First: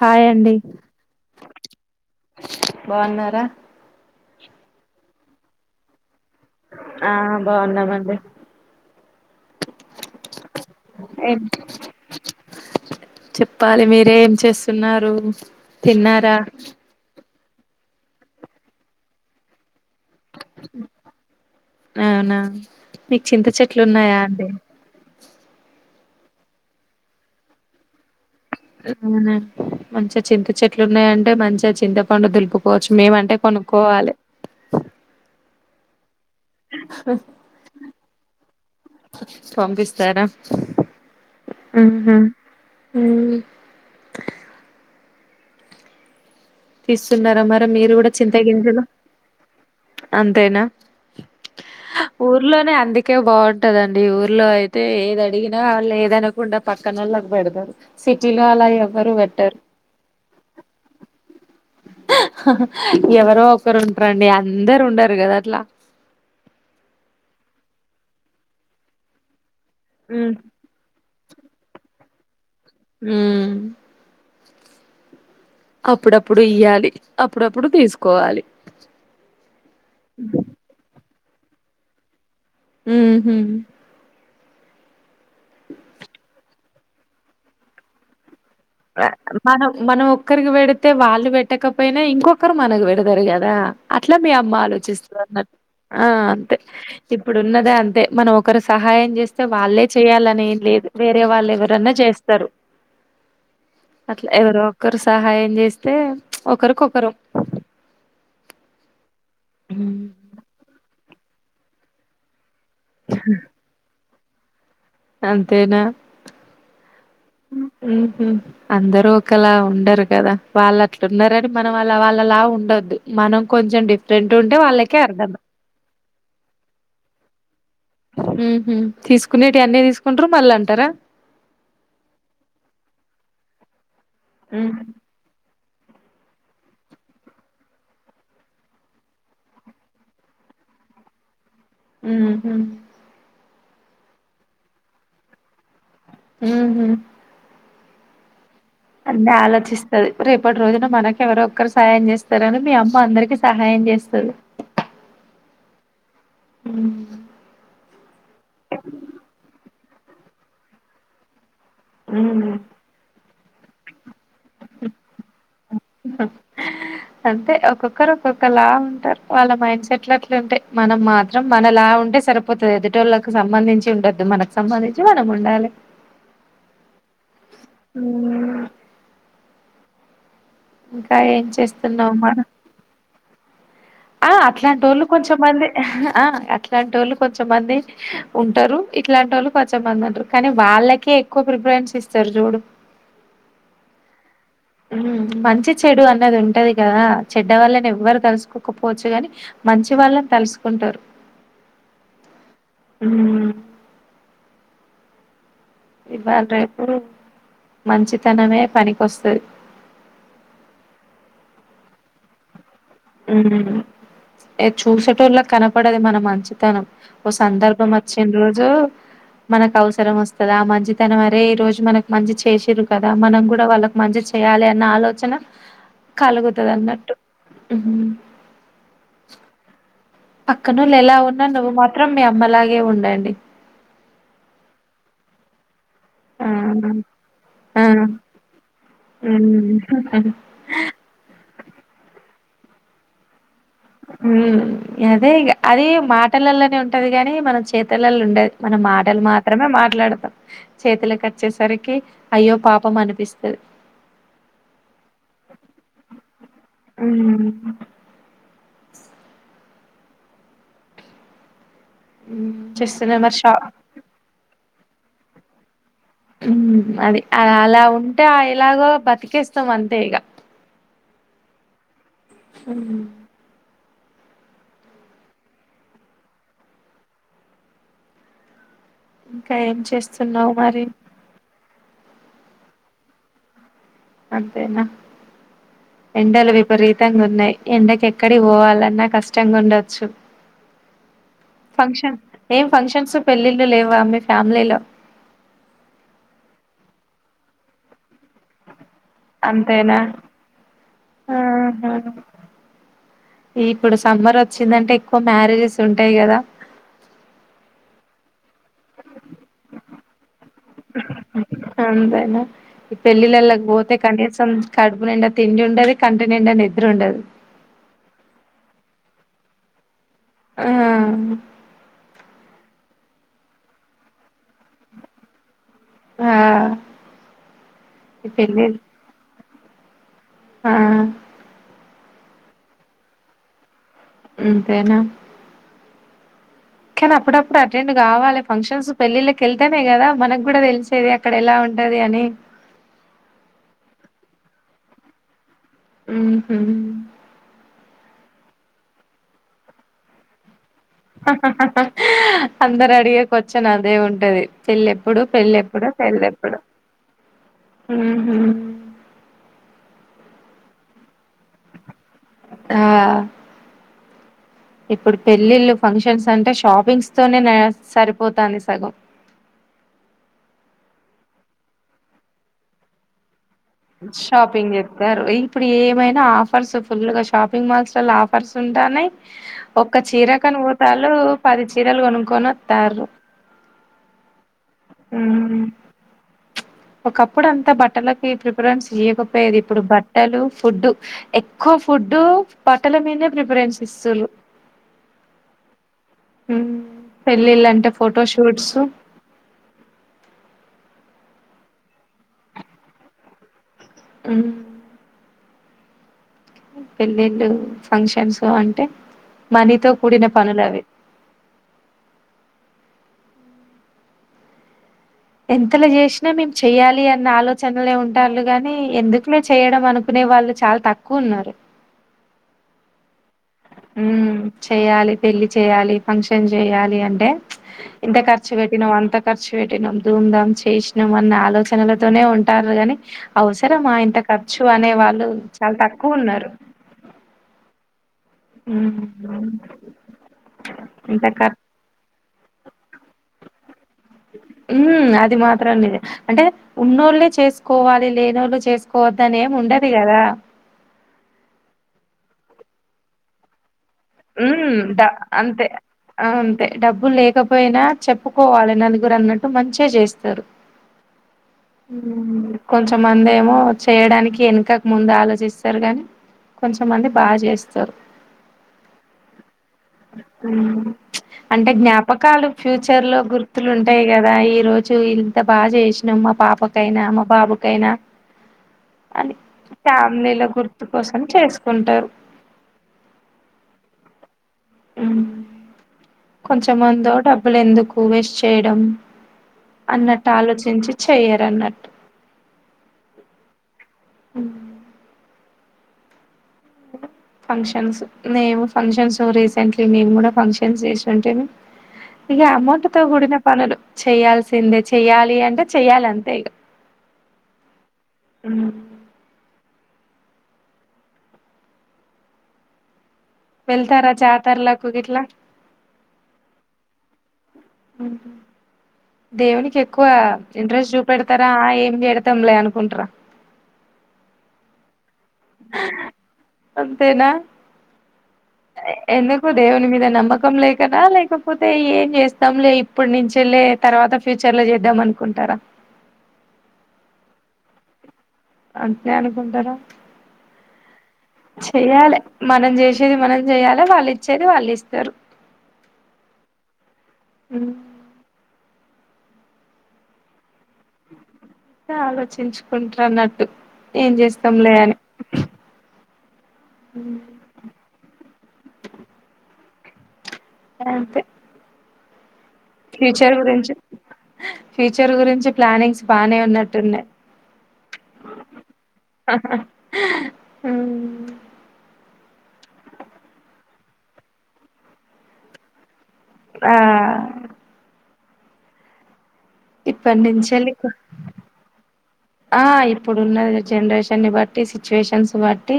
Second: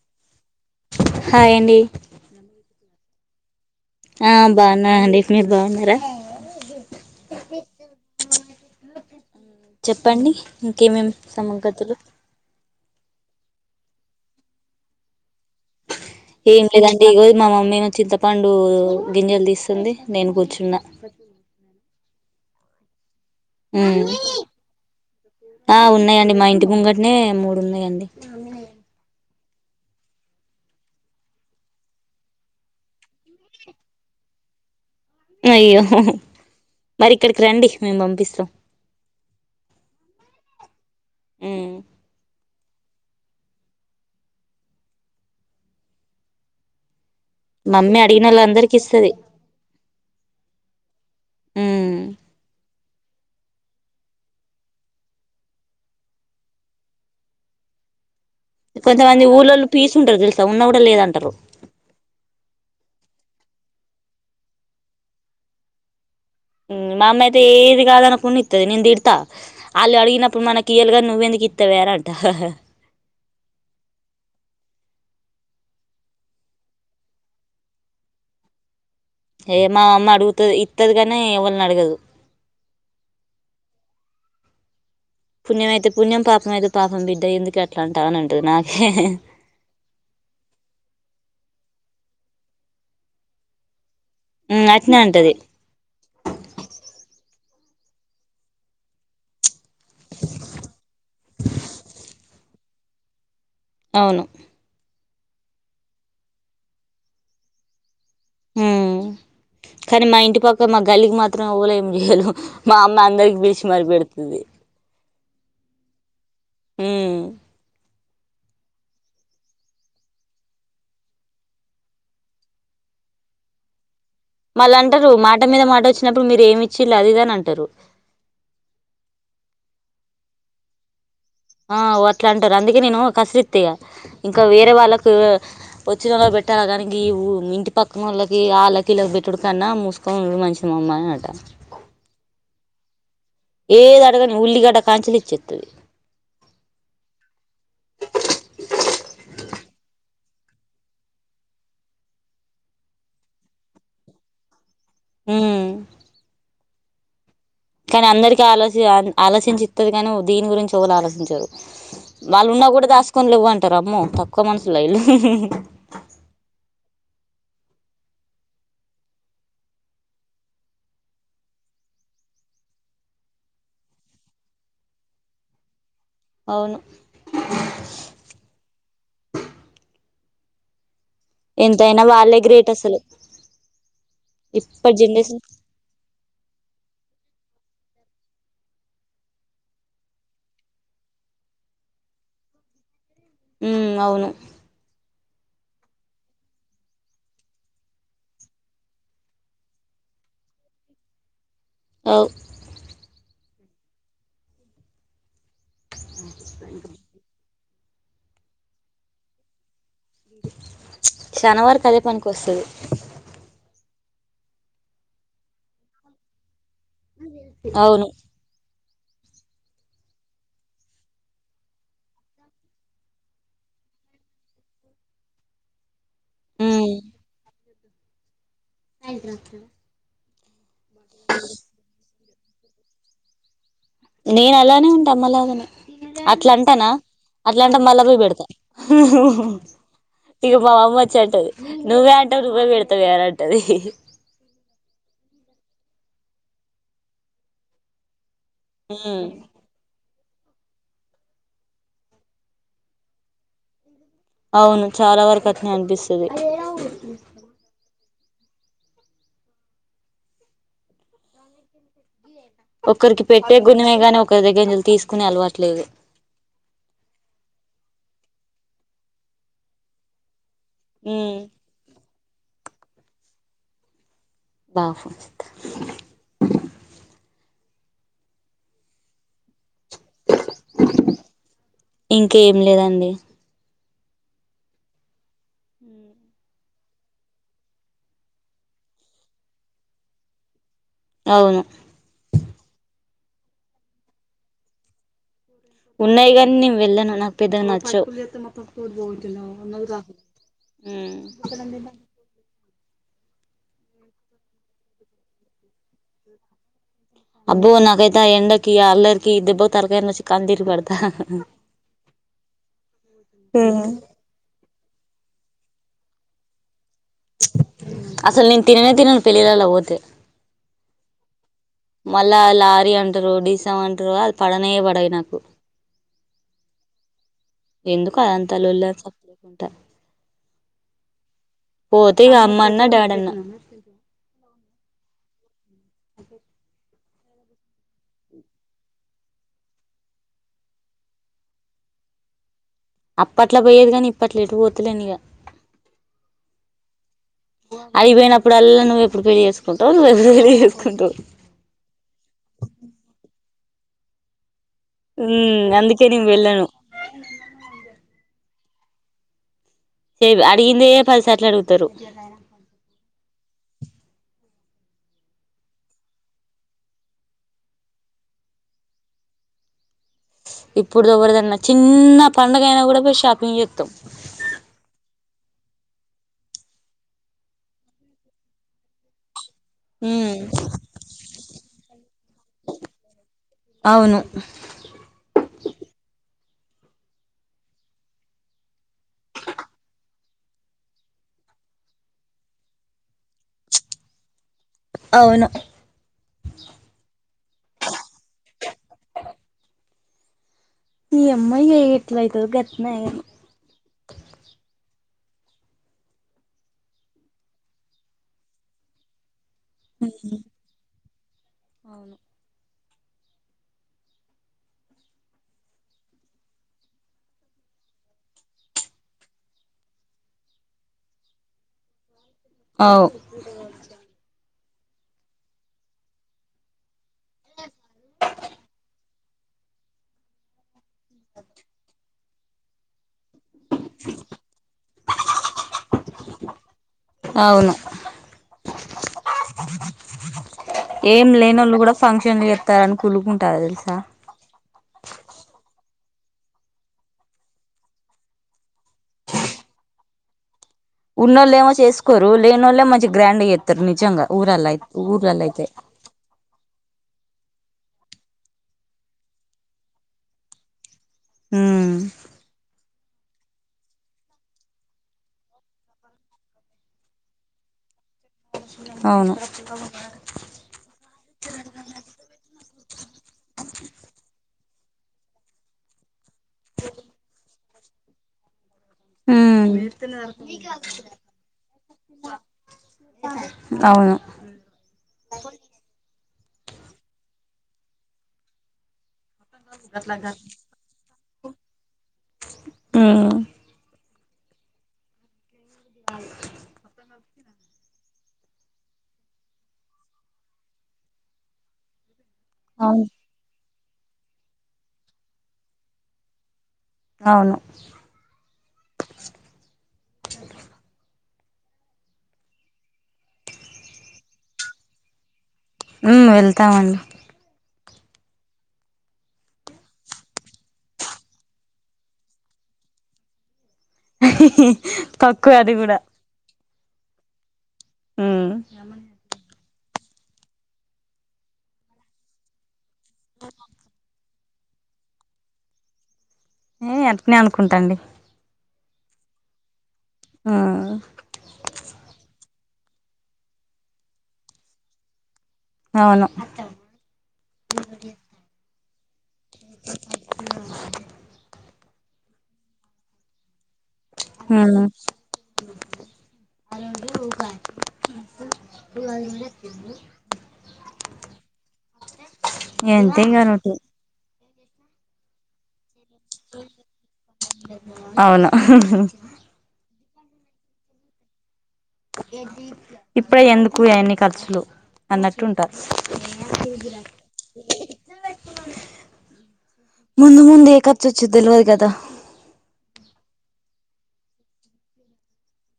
Hi అండి hi అండి బాగున్నారా ఆ బాగున్న అండి ఇప్పుడు మీరు బాగున్నారా ఆ బాగున్నామండి చెప్పండి ఇంకేమేమి ఏం సంగతులు చెప్పాలి మీరేం చేస్తున్నారు తిన్నారా ఏం లేదండి ఇగోది మా మమ్మీ చింతపండు గింజలు తీస్తుంది నేను గూర్చున్నా అవునా మీకు చింత చెట్లు ఉన్నాయా అండి ఆ ఉన్నాయండి మా ఇంటి ముంగటనే మూడు ఉన్నాయండి క్ ఉ మంచిగ చింత చెట్లు ఉన్నాయంటే మంచిగా చింతపండు దులుపుకోవచ్చు మేమంటే కొనుక్కోవాలి అయ్యో హ్హ్ హో మరి ఇక్కడికి రండి మేము పంపిస్తం పంపిస్తారా ఉమ్ ఉహు ఊ తీస్తున్నరా మరి మీరు మమ్మీ గూడా అడిగిన చింత వాళ్ళ అందరికి గింజలు ఇస్తది అంతేనా ఉమ్ ఊర్లోనే అంది కే బాగుంటందండి ఊర్లో అయితే ఏది అడిగినా వాళ్ళు లేదనకుండా పక్కనళ్ళకి పెడతరు సిట్ కొంతమంది ఊళ్ళోళ్ళు పీసుంటరు తెలుసా ఉన్న గూడా లేదంటరు హొ ఎవరో ఒకరు ఉంటరండి అందరు ఉండరు గదా అట్లా మ్ మామ్మయితే ఏదిగాదన కుని ఇత్తది నేన్ తిడతా ఆళ్ళు అడిగినప్పుడు మనకియలుగని నువ్వెందుకు ఇత్తవే అంట ఉమ్ అప్పుడప్పుడు ఇయ్యాలి అప్పుడప్పుడు తీసుకోవాలి ఏ మా అమ్మ అడుగుతది ఇత్తది గనే ఎవళని అడగదు ఉహు పుణ్యమ అయితే పుణ్యం పాపం అయితే పాపం బిడ్డ ఎందుకు అట్లా అంటా అని అంటది నా మనం మనం ఒక్కరికి పెడితే వాళ్ళు పెట్టకపోయినా ఇంకొ కరు మనకు పెడతరు గదా అట్లా మీ అమ్మ అట్నే ఆలోచిస్త అంటది అన్నట్ ఆ అంతే ఇప్పుడున్నది అంతే మనం ఒకరు సహాయం చేస్తే వాళ్ళే చేయ్యాలనేం లేదు వేరే వాళ్ళు ఎవరన్నా చేస్ స్తరు అవును అట్ల ఎవరో ఒక్కరు సహాయం చేస్తే ఒకరికొకరం ఉమ్ కాని మా ఇంటి పక్క మా గల్లికి మాత్రం ఎవలు ఏమి జేయలు మా అమ్మ అందరికి బిలిశి మరీ బెడుతది అంతేనా ఉహు అందరూ ఒకలా ఉండరు గదా వాళ్ళు అట్లున్నారని మనం వాళ్ళలా ఉండొద్దు మనం కొంచం డిఫ్ మళ్లంటరు మాట మీద మాట వచ్చినప్పుడు మీరు ఏమి ఇచ్చిళ్ళు అది ఇదని అంటరు ఉహు తీసుకునేటియి అన్నీ తీసుకుంటరు మళ్ళీ అంటరా ఆ అట్లా అంటరు అందుకే నేను కసరిత్త ఇగ వేరే ఉమ్ వాళ్ళకు పొచ్చినోళ్లకు పెట్టాలి గనీ గీ ఊ ఇంటి పక్క నోళ్ళకి ఆళ్ళకిీళ్ళకి పెట్టటుడు కన్నా మూసుకొనుండుడు మంచిది మామ్ మరెనట ఉహు ఏది అడగని ఉల్లిగడ్డ కాంచలి ఇచ్చేత్తది ఉహు అన్నీ ఆలోచిస్తది రేపటి రోజున మనకు ఎవరోక్కరు సహాయం చేస్తరని మీ అమ్మ అందరికీ సహాయం జేస్తరు ఉ ఉ కానీ అందరిక ఆలోచ ఆలోచించి ఇత్తది గానీ దీని గురించి ఒకళ ఆలోచించారు వాళ్ళు ఉమ్ ఉన్నా గూడా దాసుకొని లేవ్వంటారు అమ్మో తక్కువ మనసుులు ఇలు అంతే ఒక్కొక్కరు ఒక్కొక్క లా ఉంటారు వాళ్ళ మైండ్ సెట్లంటేయి మనం మాత్రం మన లా ఉంటే సరిపోతది ఎదుటోళ్ళకి సంబంధించి ఉండద్దు మనకు సంబంధించి మనం ఉండాలి అవును ఊమ్ ఏం ఎంతయినా చేస్తున్నావు మన వాళ్ళే గ్రేట్ అసలు ఆ ఇప్పటి అట్లాంటోళ్ళు జనరేషన్ కొంచెంమంది ఆ అట్లాంటోళ్ళు కొంచమంది ఉంటారు ఇట్లాంటి వాళ్ళు కొంచెమందుం టరు కానీ వాళ్ళకే ఎక్కువ ప్రిఫరెన్స్ ఇస్తారు త జడు ఉ అవును మంచి చెడు అన్నది ఉంటది కదా చెడ్డ వల్లని ఎవ్వరు తలుసుకోకపోవచ్చు కాని మంచి వాళ్ళని తలుసుకుంటారు అవు ఇవాళ రేపు మంచితనమే పనికొస్తది శానవరుకి అదే పనికొస్తుది ఉ ఏ చూసేటల్ల కనపడది మనం మంచిది తనం ఓ సందర్భం అవును వచ్చిన రోజు మనకు అవసరం వస్తదా ఆ మంచి తన వరే ఈ రోజు మనకి మంచి చేసిరు కదా మనం కూడా వాళ్ళకు మ మంచి చేయాలి అన్న ఆలోచన కలుగుతది అన్నట్టు రాక్కడా క్కనోళ్లు ఎలా ఉన్నా నువ్వు మాత్రం మీ అమ్మలాగే ఉండండి నేనలానే ఉంటే అమ్మలాగానే ఆ అట్లంటనా అట్లా అంటే ఆ మళ్ల పోయి పెడతా ఉమ్ ఇగ మా అమ్మ వచ్చి అంటది నువ్వే అంటావు నువ్వే పెడతావ అంటది అదే ఇగ అది మాటలలోనే ఉంటది గాని మన చేతులలో ఉండేది మన మాటలు ఉమ్ మాత్రమే మాట్లాడతాం చేతులకొచ్చేసరికి అయ్యో పాపం అనిపిస్తుంది అవును చాలా వరకు అట్లనే అనిపిస్తది ఉమ్ చేస్తున్నా ఒకరికి మరి షా పెట్టే గుణమే గాని ఒకరి దగ్గంజలు తీసుకుని అలవట్లేదు అది అలా ఉంటే ఆ ఇలాగో బతికేస్తాం అంతే ఇక ఉ ఉ బా ఫచత ఇంకా ఏం చేస్తున్నావు మరి ఇంకా ఏం లేదండి అంతేనా ఎండలోవి విపరీతంగున్నాయి ఎండకి ఎక్కడి పోవాలన్నా కష్టంగా ఉండొచ్చు అవును ఫంక్షన్ ఏం ఫంక్షన్స్ పెళ్ళిళ్ళు లేవా మీ ఫ్యామిలీలో ఉన్నాయి కాని నేను వెళ్ళాను నాకు పెద్దగా నచ్చవు మ మొత్తం కూ పో అంతేనా అన్నది కా ఆహా ఇప్పుడు సమ్మరొచ్చిందంటే ఎక్కువ మ్యారేజెస్ ఉంటాయి కదా అబ్బో నాకైతా ఆ ఎండకి అల్రికి ఇద్దెబ్బ తరకని వచ్చి కందర్బడతా అంతేనా ఈ పెళ్ళిళ్ళళకి పోతే కనీసం కడుపు నింండ తిండి ఉండది కంటి నిండ నిద్ర ఉండదు అసలు నేను తిననే తినను పెళ్లిలలో పోతే ఆ మళ్ళా లారీ అంటారు డీసం అంటారు అ పడనయ పడాయి నాకు ఆ ఎందుకు అదంతాలోళ చెప్పలేకుంట హా పోతే ఇగ అమ్మన్న డాడీ అన్న ఇంతేన కానీ అప్పుడప్పుడు అటెండ్ కావాలె ఫంక్షన్స్ పెళ్ళిళ్ళకి వెళ్తేనే కదా మన క్కూడ తెలిసేది అక్కడ ఎలా ఉ ఉంటది అని అప్పట్లా పోయేది కానీ ఇప్పట్లో ఎటు పోతులేం ఇక ఊహు అగిపోయినప్పుడల్లా నువ్వు ఎప్పు పెళ్లి చేసుకుంటవ్ నువ్వు ఎప్పు చేవు అందరు అడిగే కొచ్చెను అదే ఉంటది చెల్లెప్పుడు ఉమ్ పెళ్ళెప్పుడు అందుకే నేను పెళ్ళెప్పుడు వెళ్ళను ఊహు అ సే అడిగిందె పదిసట్లు అడుగుతారు ఆ ఇప్పుడు పెళ్ళిళ్ళు ఫంక్షన్స్ అంటే షాపింగ్స్ తోనేయ్ సరిపోతుంది సగం ఇప్పుడు ఎవరిదన్న చిన్న పండుగ అయినా కూడ పోయి షాపింగ్ చే షాపిింగ్ చేస్తారు. ఈ ఇప్పుడు ఏమైన ఆఫర్స్ ఫుల్గా షాపింగ్ మాల్స్ లల్లో ఆఫర్స్ ఉంటానేయి ఒక్క చీర ఉమ్ కని పోతాలు పది చీరలు కొనుక్కొని వస్తారు అవును ఉమ్ ఒకప్పుడు అంతా బట్టలకి త ప్రిఫరెన్స్ లేకపోయేది ఇప్పుడు బట్టలు ఫుడ్ ఎక్కువ ఫుడ్డు బట్టల మీద ప్రిఫ ప్రిఫరెన్స్ ఇస్తరు అవును పెళ్ళిళ్ళంటే ఫోటోషూట్స్ ఈ అమ్మాయి ఎట్లయితదో గట్నె అయి అమ్ పెళ్ళిళ్ళు ఫంక్షన్స్ అంటే మనీతో కూడిన పనులు అవిే అవును ఎంతలో చేసిన మేమ్ చెయ్యాలి అన్న ఆలోచనలే ఉంటారులు గానీ ఎందుకులో చేయడం అనుకునే వాళ్ళు చాల తక్కువ ఉన్నారు అవు మ్ చెయాలి పెళ్లిి చేయాలి ఫంక్షన్ చేయాలి అని అంటే ఇంత ఖర్చు పెట్టినవ్ అంత ఖర్చు పెట్టినాం ధూమ్ధామ్ చేసినాం అన్న ఆలోచనలతోనే ఉంటారు గాని అవసరమా ఇంత ఖర్చు అనే వాళ్ళు చాల తక్కువ ఉన్నారు అవును ఇంత ఏం ఖర్ లేనోళ్ళు కూడ ఫంక్షన్ ఇంక ఎన్ని చెత్తారని కుల్లుకుంటారుా తెలుసా ఉమ్ అది మాత్రం లేదు అంటే ఉన్నోళ్లె చేసుకోవాలి లేనోళ్ళు చేసుకోవద్దని ఏం ఉండది కదా ఉన్నోల్లేమో చేసుకోరు లేని ఒల్లె మంచిగా గ్రాండ్ చేస్తారు నిజంగా ఊరల్ల ఉమ్ అయితే ఊర్లల్ల అయితే అంతే డ అంతే డబ్బు లే కపోయినా చెప్పుకోవాలె నలుగురు అన్నట్టు మంచిేగ చేస్తారు ఉమ్ కొంచ్ కొంతమందేమో చేయడానికి వెనకక ముందు ఆలోచిస్తారు గాని కొంచమంది బాగ చేస్తారు అవును అంటే జ్ఞాపకాలు ఫ్యూచర్ లో గుర్తు లుంటాయి కదా ఈ రోజు చు ఇంత బాగా చేసినాం మా పాపకైనా మా బాబుకైనా అద ఉమ్ ఫ్యామ్లీలో గుర్తు కోసం చేసుకుంటారు అవును కొంచెంమంద డబ్బులు ఎందుకు వేస్ట్ చేయడం అన్నట్టు చెయరన్నట్టు ఉమ్ హ్మ్ ఇ అ ఫంక్షన్స్ నేము ఫంక్షన్స్ రీసెంట్లీ మేము కూడా ఫంక్షన్స్ చేసి ఉంటే ఇక అమౌంట్ తో అవును కూడిన పనులు చెయయాల్సిందే చెయ్యాలి అంటే చెయ్యాలి అంతే ఇక అవును వెళ్తారా జతర్లకు ఇట్లా ఉ వెళ్తామండి ఉం దేవునికి ఎక్కువ ఇంట్రెస్ట్ చూపెడతారా ఏం చేడతాం లే అనుకుంటార తక్కువ అది కూడా అంతేనా ఉమ్ ఎన్న కొ దేవుని మీద నమ్మకం లే కదా లేకపోతే ఏం చేస్తాం లే ఇప్పటి నుంచ లే తర్వాత ఫ్యూచర్ లో చేద్దాం అనుకుంటారా ఏ అట్నే అనుకుంటాండి అంటే అనుకుంటరా ఉమ్ చెయాలి మనం చేసేది మనం చేయాలి వాళ్ళు ఇచ్చేది వాళ్ళు ఇస్తారు అవును హ్మ్ ఇ ప ఆలోచించుకుంటారు అన్నట్టు ఏం చేస్తాంలే అని అగా అంతే ఎంతే ఫ్యూచర్ ఇగ గురించి రొటీన్ ఫ్యూచర్ గురించి ప్లానింగ్స్ బనే ఉన్నటు వున్నాయ్ అవును ఉహ్ ఇప్పుడే ఎందుకు అవన్ని ఖర్చులు అన్నట్టు ఉంటారు ఆ ఏూజిన ఇప్పటి ముందు ముందు నుంచెల్లి ఏ కర్ చ వచ్చిదిలి అది కదా ఆ ఇప్పుడు ఉన్నది జనరేషన్ని బట్టి సిచ్యువేషన్స్ బట్టి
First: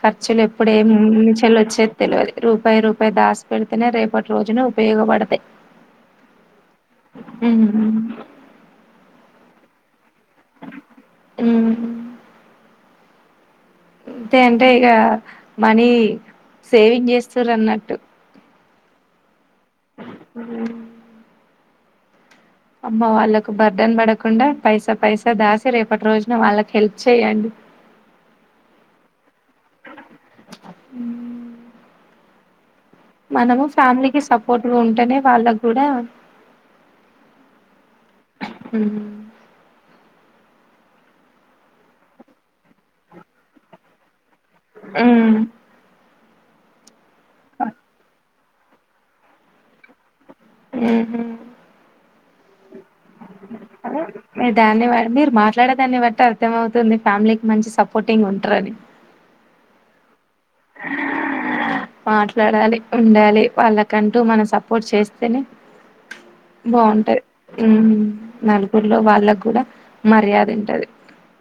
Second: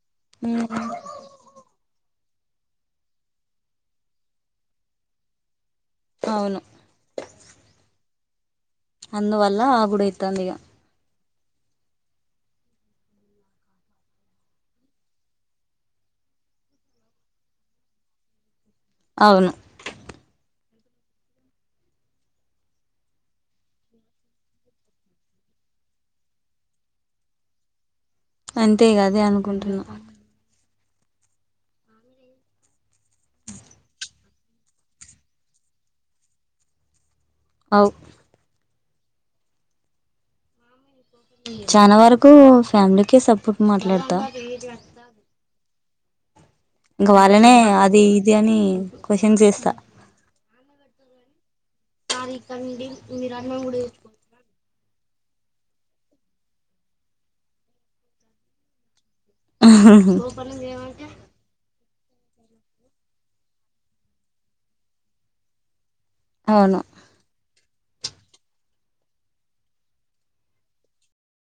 ఖర్చులు ఉమ్ ఎప్పుడే ము చెలు వచ్చే తెలియదు రూపాయి రూపాయి దాసి పెడితేనే రేపటి రోజున ఉపయోగపడతాయి అవును హ్మ్ ఉం అందువల్ల ఆగుడైతుంది ఇక ఉం అంతే అంటే ఇక మనీ సేవింగ్ చేస్తారు అన్నట్టు అవును ఉ అమ్మ వాళ్ళకు బర్డన్ పడకుండా పైసా పైసా దాసి రేపటి రోజున వాళ్ళకి హెల్ప్ చెయండి అంతే ఇగా అనుకుంటున్నా హ మనము ఫ్యామిలీకి సపోర్ట్గా ఉంటేనే వాళ్ళకి కూడా అవును హుమ్ చాలా వరకు ఫ్యామిలీకే సపోర్ట్ మాట్లాడతా ఇంక వాళ్ళనే అది ఇది అని క్వశ్చన్ చేస్తా ఉహ్ సారీ కాండీ మీరు అన్నం కూడా అదే తెచ్చు మీరు దాన్ని మీరు మాట్లాడేదాన్ని బట్టి అర్థం అవుతుంది ఫ్యామిలీకి మంచి సపోర్టింగ్ ఉంటరని మాట్లాడాలి ఉండాలి వాళ్ళకంటూ మనం సపోర్ట్ చేస్తేనే అవును బాగుంటది హ్మ్మ్ నలుగురిలో వాళ్ళకు కూడా మర్యాద ఉంటది